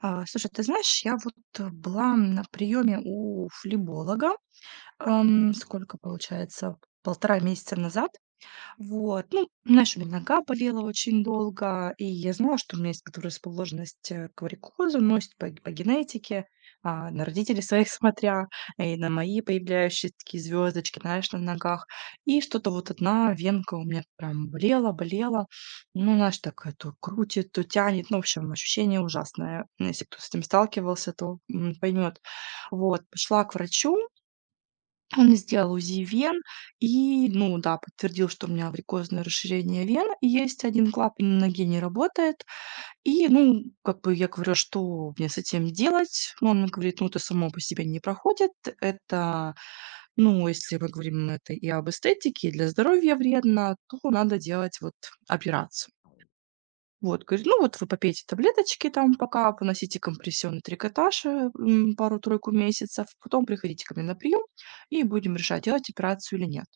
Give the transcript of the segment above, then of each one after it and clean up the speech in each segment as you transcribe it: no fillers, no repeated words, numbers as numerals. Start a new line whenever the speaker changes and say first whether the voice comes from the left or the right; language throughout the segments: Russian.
right: А, слушай, ты знаешь, я вот, была на приеме у флеболога, сколько получается, полтора месяца назад. Вот, ну, знаешь, у меня нога болела очень долго, и я знала, что у меня есть предрасположенность к варикозу, но по генетике, на родителей своих смотря, и на мои появляющиеся такие звездочки, знаешь, на ногах. И что-то вот одна венка у меня прям болела, болела. Ну, знаешь, так то крутит, то тянет. Ну, в общем, ощущение ужасное. Ну, если кто с этим сталкивался, то поймет. Вот, пошла к врачу, он сделал УЗИ вен и, ну да, подтвердил, что у меня варикозное расширение вен и есть один клапан на ноге, не работает. И, ну, как бы я говорю: "А что мне с этим делать?" Ну, он мне говорит: "Ну, это само по себе не проходит. Это, ну, если мы говорим, ну, это и об эстетике, и для здоровья вредно, то надо делать вот операцию". Вот, говорит: "Ну, вот вы попейте таблеточки там пока, поносите компрессионный трикотаж, пару-тройку месяцев, потом приходите ко мне на прием, и будем решать, делать операцию или нет".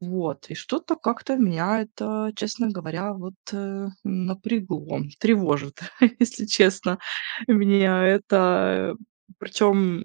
right: Вот, и что-то как-то меня это, честно говоря, вот, напрягло, тревожит, если честно. Меня это причем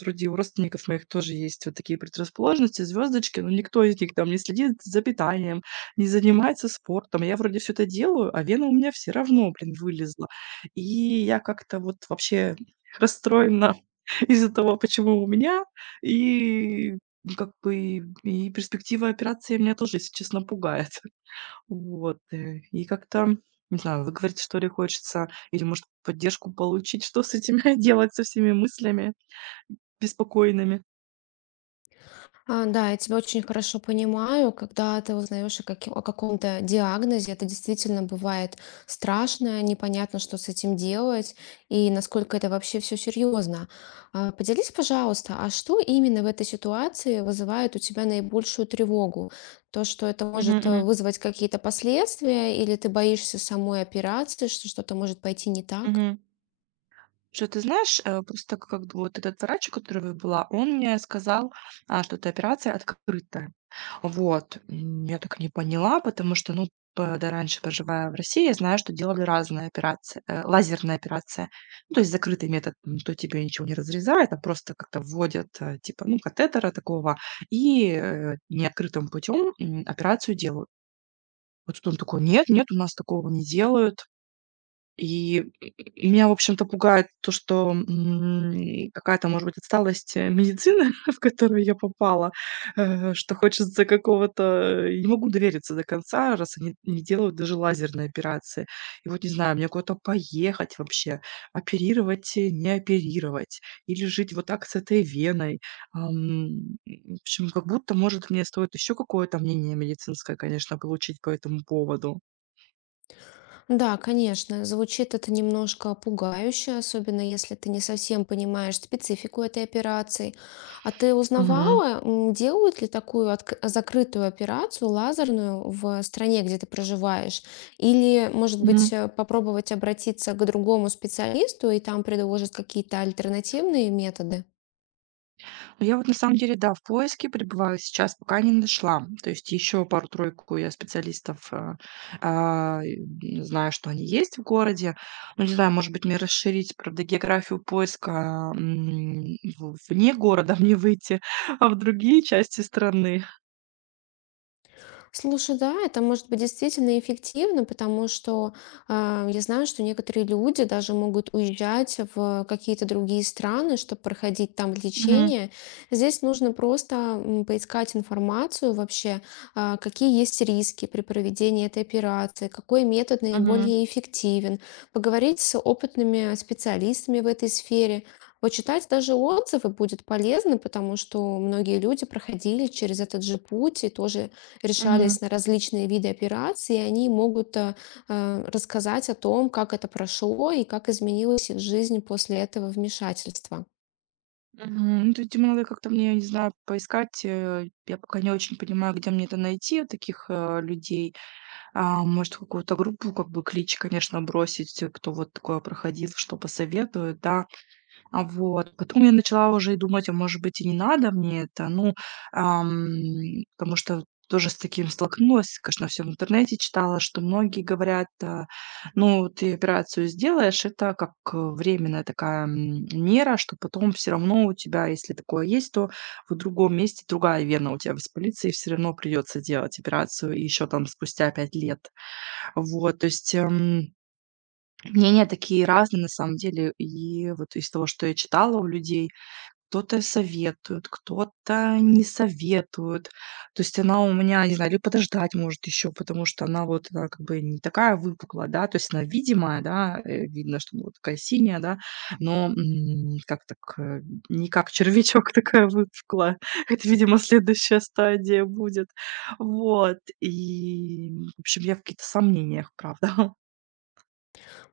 right: вроде у родственников моих тоже есть вот такие предрасположенности, звездочки, но никто из них там не следит за питанием, не занимается спортом. Я вроде все это делаю, а вена у меня все равно, блин, вылезла. И я как-то вот вообще расстроена из-за того, почему у меня, и ну, как бы и перспектива операции меня тоже, если честно, пугает. Вот, и как-то, не знаю, выговорить, что ли, хочется или, может, поддержку получить. Что с этим делать, со всеми мыслями беспокойными?
left: Да, я тебя очень хорошо понимаю. Когда ты узнаешь о, о каком-то диагнозе, это действительно бывает страшно, непонятно, что с этим делать и насколько это вообще все серьезно. Поделись, пожалуйста, а что именно в этой ситуации вызывает у тебя наибольшую тревогу? То, что это
right: Мгм,
left: может
right: мгм,
left: вызвать какие-то последствия, или ты боишься самой операции, что что-то может пойти не так?
right: мгм. Слушай, ты знаешь, просто как вот этот врач, у которого я была, он мне сказал, что эта операция открытая. Вот, я так и не поняла, потому что, ну, когда раньше, проживая в России, я знаю, что делали разные операции, лазерная операция. Ну, то есть закрытый метод, то тебе ничего не разрезают, а просто как-то вводят, типа, ну, катетера такого, и неоткрытым путем операцию делают. Вот тут он такой: нет, нет, у нас такого не делают, и меня, в общем-то, пугает то, что, какая-то, может быть, отсталость, медицины, в которую я попала, что хочется какого-то не могу довериться до конца, раз они не делают даже лазерные операции. И вот не знаю, мне куда-то поехать вообще, оперировать, не оперировать или жить вот так с этой веной. В общем, как будто, может, мне стоит еще какое-то мнение медицинское, конечно, получить по этому поводу.
left: Да, конечно, звучит это немножко пугающе, особенно если ты не совсем понимаешь специфику этой операции. А ты
right: Мгм.
left: узнавала, делают ли такую закрытую операцию лазерную в стране, где ты проживаешь? Или, может быть, попробовать обратиться к другому специалисту и там предложат какие-то альтернативные методы?
right: Я вот на самом деле, да, в поиске пребываю сейчас, пока не нашла. То есть еще пару-тройку я специалистов а, и, знаю, что они есть в городе. Ну, не знаю, может быть, мне расширить, правда, географию поиска, вне города, мне выйти в другие части страны.
left: Слушай, да, это может быть действительно эффективно, потому что я знаю, что некоторые люди даже могут уезжать в какие-то другие страны, чтобы проходить там
right: Мгм.
left: лечение. Здесь нужно просто поискать информацию вообще, какие есть риски при проведении этой операции, какой метод
right: Мгм.
left: наиболее эффективен, поговорить с опытными специалистами в этой сфере. Почитать даже отзывы будет полезно, потому что многие люди проходили через этот же путь и тоже
right: Мгм.
left: решались на различные виды операций, и они могут рассказать о том, как это прошло и как изменилась их жизнь после этого вмешательства.
right: Мгм. Ну, тут, видимо, надо как-то мне, не знаю, поискать. Я пока не очень понимаю, где мне это найти, таких людей. А, может, какую-то группу, как бы клич, конечно, бросить, кто вот такое проходил, что посоветует, да. А, вот. Потом я начала уже и думать, а может быть, и не надо мне это. Ну, потому что тоже с таким столкнулась, конечно, всё в интернете читала, что многие говорят, ну, ты операцию сделаешь, это как, временная такая, мера, что потом все равно у тебя, если такое есть, то в другом месте другая вена у тебя воспалится, и все равно придется делать операцию еще там спустя 5 лет. Вот, то есть, мнения такие разные на самом деле. И вот из того, что я читала у людей, кто-то советует, кто-то не советует. То есть она у меня, не знаю, или подождать может еще, потому что она вот, она как бы не такая выпуклая, да, то есть она видимая, да, видно, что она вот такая синяя, да, но, как так, не как червячок такая выпуклая. Это, видимо, следующая стадия будет. Вот, и, в общем, я в каких-то сомнениях, правда.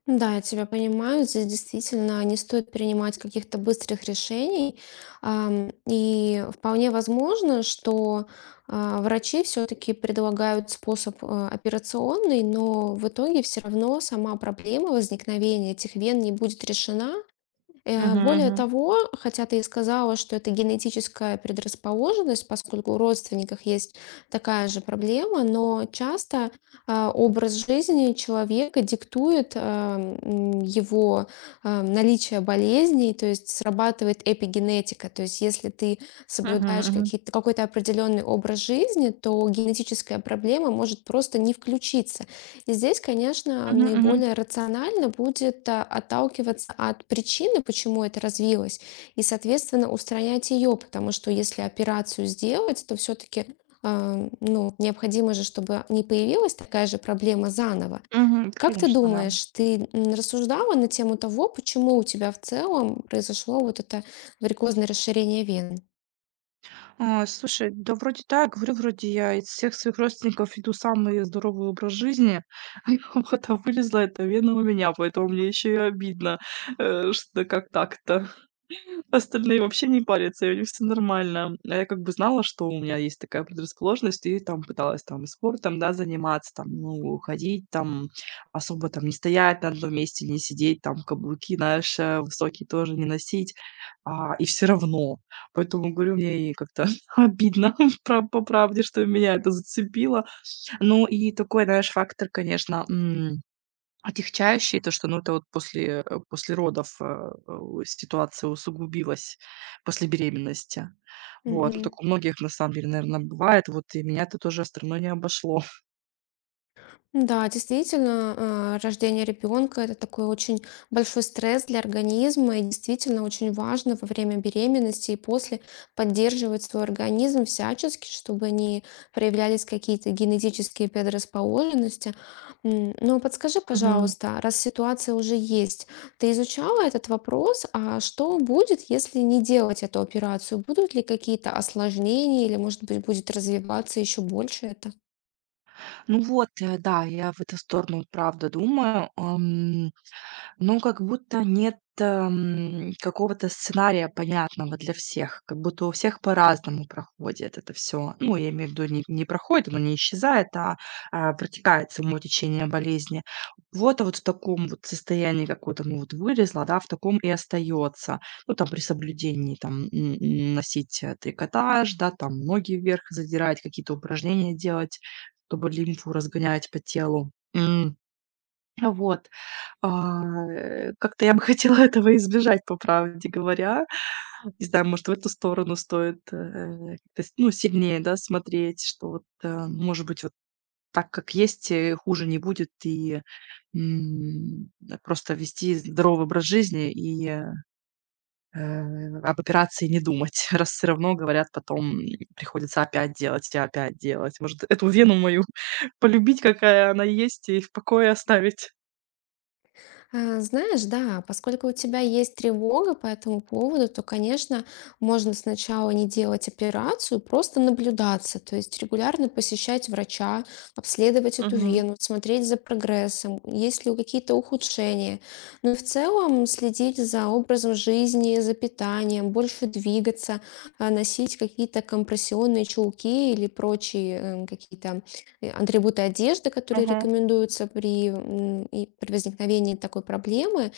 left: Да, я тебя понимаю. Здесь действительно не стоит принимать каких-то быстрых решений. И вполне возможно, что врачи все-таки предлагают способ операционный, но в итоге все равно сама проблема возникновения этих вен не будет решена.
right: Мгм,
left: Более
right: мгм.
left: того, хотя ты и сказала, что это генетическая предрасположенность, поскольку у родственников есть такая же проблема, но часто образ жизни человека диктует его наличие болезней, то есть срабатывает эпигенетика. То есть если ты
right: Мгм,
left: соблюдаешь
right: мгм.
left: какой-то определенный образ жизни, то генетическая проблема может просто не включиться, и здесь, конечно,
right: Мгм, мгм.
left: наиболее рационально будет отталкиваться от причины, почему это развилось, и, соответственно, устранять ее, потому что если операцию сделать, то все-таки ну, необходимо же, чтобы не появилась такая же проблема заново.
right: Мгм.
left: Как ты
right: Конечно, да.
left: думаешь, ты рассуждала на тему того, почему у тебя в целом произошло вот это варикозное расширение вен?
right: А, слушай, да вроде так. Говорю, вроде я из всех своих родственников веду самый здоровый образ жизни, а вот, а вылезла эта вена у меня, поэтому мне еще и обидно, что как так-то. Остальные вообще не парятся, и у них все нормально. А я как бы знала, что у меня есть такая предрасположенность, и там пыталась там и спортом, да, заниматься, там, ну, ходить, там, особо там не стоять на одном месте, не сидеть, там, каблуки, знаешь, высокие тоже не носить, и все равно. Поэтому, говорю, мне и как-то обидно, пра по правде, что меня это зацепило. Ну и такой, знаешь, фактор, конечно, отягчающий, то, что, ну, это вот после родов, э, у ситуация усугубилась после беременности. Вот, ну,
left: Мгм.
right: так у многих, на самом деле, наверное, бывает, вот и меня это тоже стороной не обошло.
left: Да, действительно, рождение ребенка это такой очень большой стресс для организма, и действительно очень важно во время беременности и после поддерживать свой организм всячески, чтобы не проявлялись какие-то генетические предрасположенности. Но подскажи,
right: Мгм.
left: пожалуйста, раз ситуация уже есть, ты изучала этот вопрос, а что будет, если не делать эту операцию? Будут ли какие-то осложнения или, может быть, будет развиваться еще больше это?
right: Ну вот, да, я в эту сторону, правда, думаю. Ам. Ну, как будто нет, какого-то сценария понятного для всех, как будто у всех по-разному проходит это все. Ну, я имею в виду, не проходит, оно не исчезает, протекает само течение болезни. Вот, кого вот в таком вот состоянии, как то ну вот вылезло, да, в таком и остается. Ну, там при соблюдении, там, н н носить, трикотаж, да, там ноги вверх задирать, какие-то упражнения делать, чтобы лимфу разгонять по телу. М. Вот. А, как-то я бы хотела этого избежать, по правде говоря. Не знаю, может, в эту сторону стоит, как-то с ну, сильнее, да, смотреть, что вот, может быть, вот так, как есть, хуже не будет, и, просто вести здоровый образ жизни и, об операции не думать, раз все равно, говорят, потом, приходится опять делать и опять делать. Может, эту вену мою полюбить, какая она есть, и в покое оставить.
left: Знаешь, да, поскольку у тебя есть тревога по этому поводу, то, конечно, можно сначала не делать операцию, просто наблюдаться, то есть регулярно посещать врача, обследовать эту
right: Мгм.
left: вену, смотреть за прогрессом, есть ли какие-то ухудшения. Ну и в целом следить за образом жизни, за питанием, больше двигаться, носить какие-то компрессионные чулки или прочие какие-то атрибуты одежды, которые рекомендуются при, и при возникновении такой проблемы.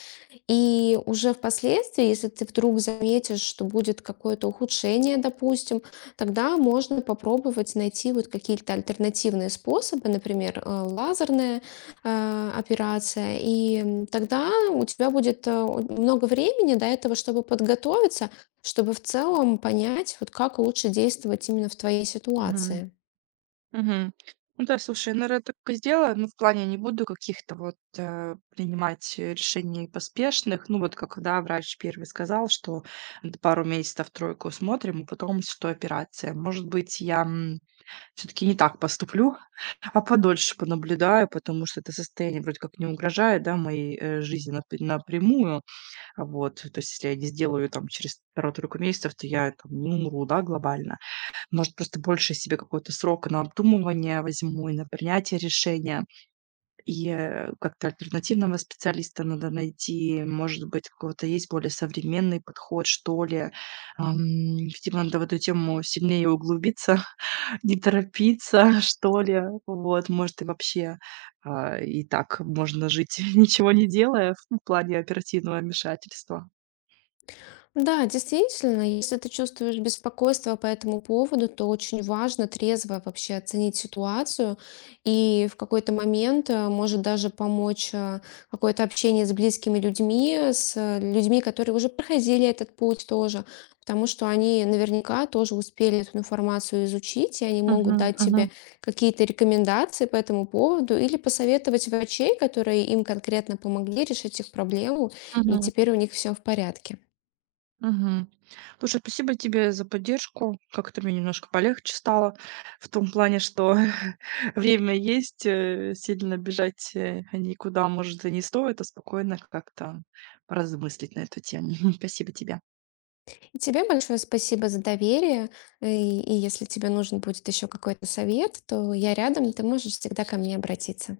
left: И уже впоследствии, если ты вдруг заметишь, что будет какое-то ухудшение, допустим, тогда можно попробовать найти вот какие-то альтернативные способы, например, лазерная операция. Тогда у тебя будет много времени до этого, чтобы подготовиться, чтобы в целом понять, вот как лучше действовать именно в твоей
right: Мгм.
left: ситуации.
right: Мгм. Ну да, слушай, я, наверное, так и сделаю. Ну, в плане не буду каких-то вот, принимать, решений поспешных. Ну, вот как, да, врач первый сказал, что д пару месяцев тройку смотрим, и потом что операция. Может быть, я, все таки не так поступлю, а подольше понаблюдаю, потому что это состояние вроде как не угрожает, да, моей, жизни напрямую. А, вот, то есть, если я не сделаю там через пару-тройку месяцев, то я там не умру, да, глобально. Может, просто больше себе какого-то срока на обдумывание возьму и на принятие решения. И, как-то альтернативного специалиста надо найти. Может быть, какого то есть более современный подход, что ли. Ам, видимо, надо в эту тему сильнее углубиться, не торопиться, что ли. Вот, может, и вообще, и так можно жить, ничего не делая в плане оперативного вмешательства.
left: Да, действительно, если ты чувствуешь беспокойство по этому поводу, то очень важно трезво вообще оценить ситуацию, и в какой-то момент может даже помочь какое-то общение с близкими людьми, с людьми, которые уже проходили этот путь тоже, потому что они наверняка тоже успели эту информацию изучить, и они могут
right: Мгм,
left: дать
right: мгм,
left: тебе какие-то рекомендации по этому поводу или посоветовать врачей, которые им конкретно помогли решить их проблему, и
right: мгм.
left: теперь у них все в порядке.
right: Мгм. Слушай, спасибо тебе за поддержку. Как-то мне немножко полегче стало в том плане, что время есть, сильно бежать, никуда, может, и не стоит, а спокойно как-то поразмыслить на эту тему. Спасибо тебе.
left: И тебе большое спасибо за доверие. И если тебе нужен будет еще какой-то совет, то я рядом, ты можешь всегда ко мне обратиться.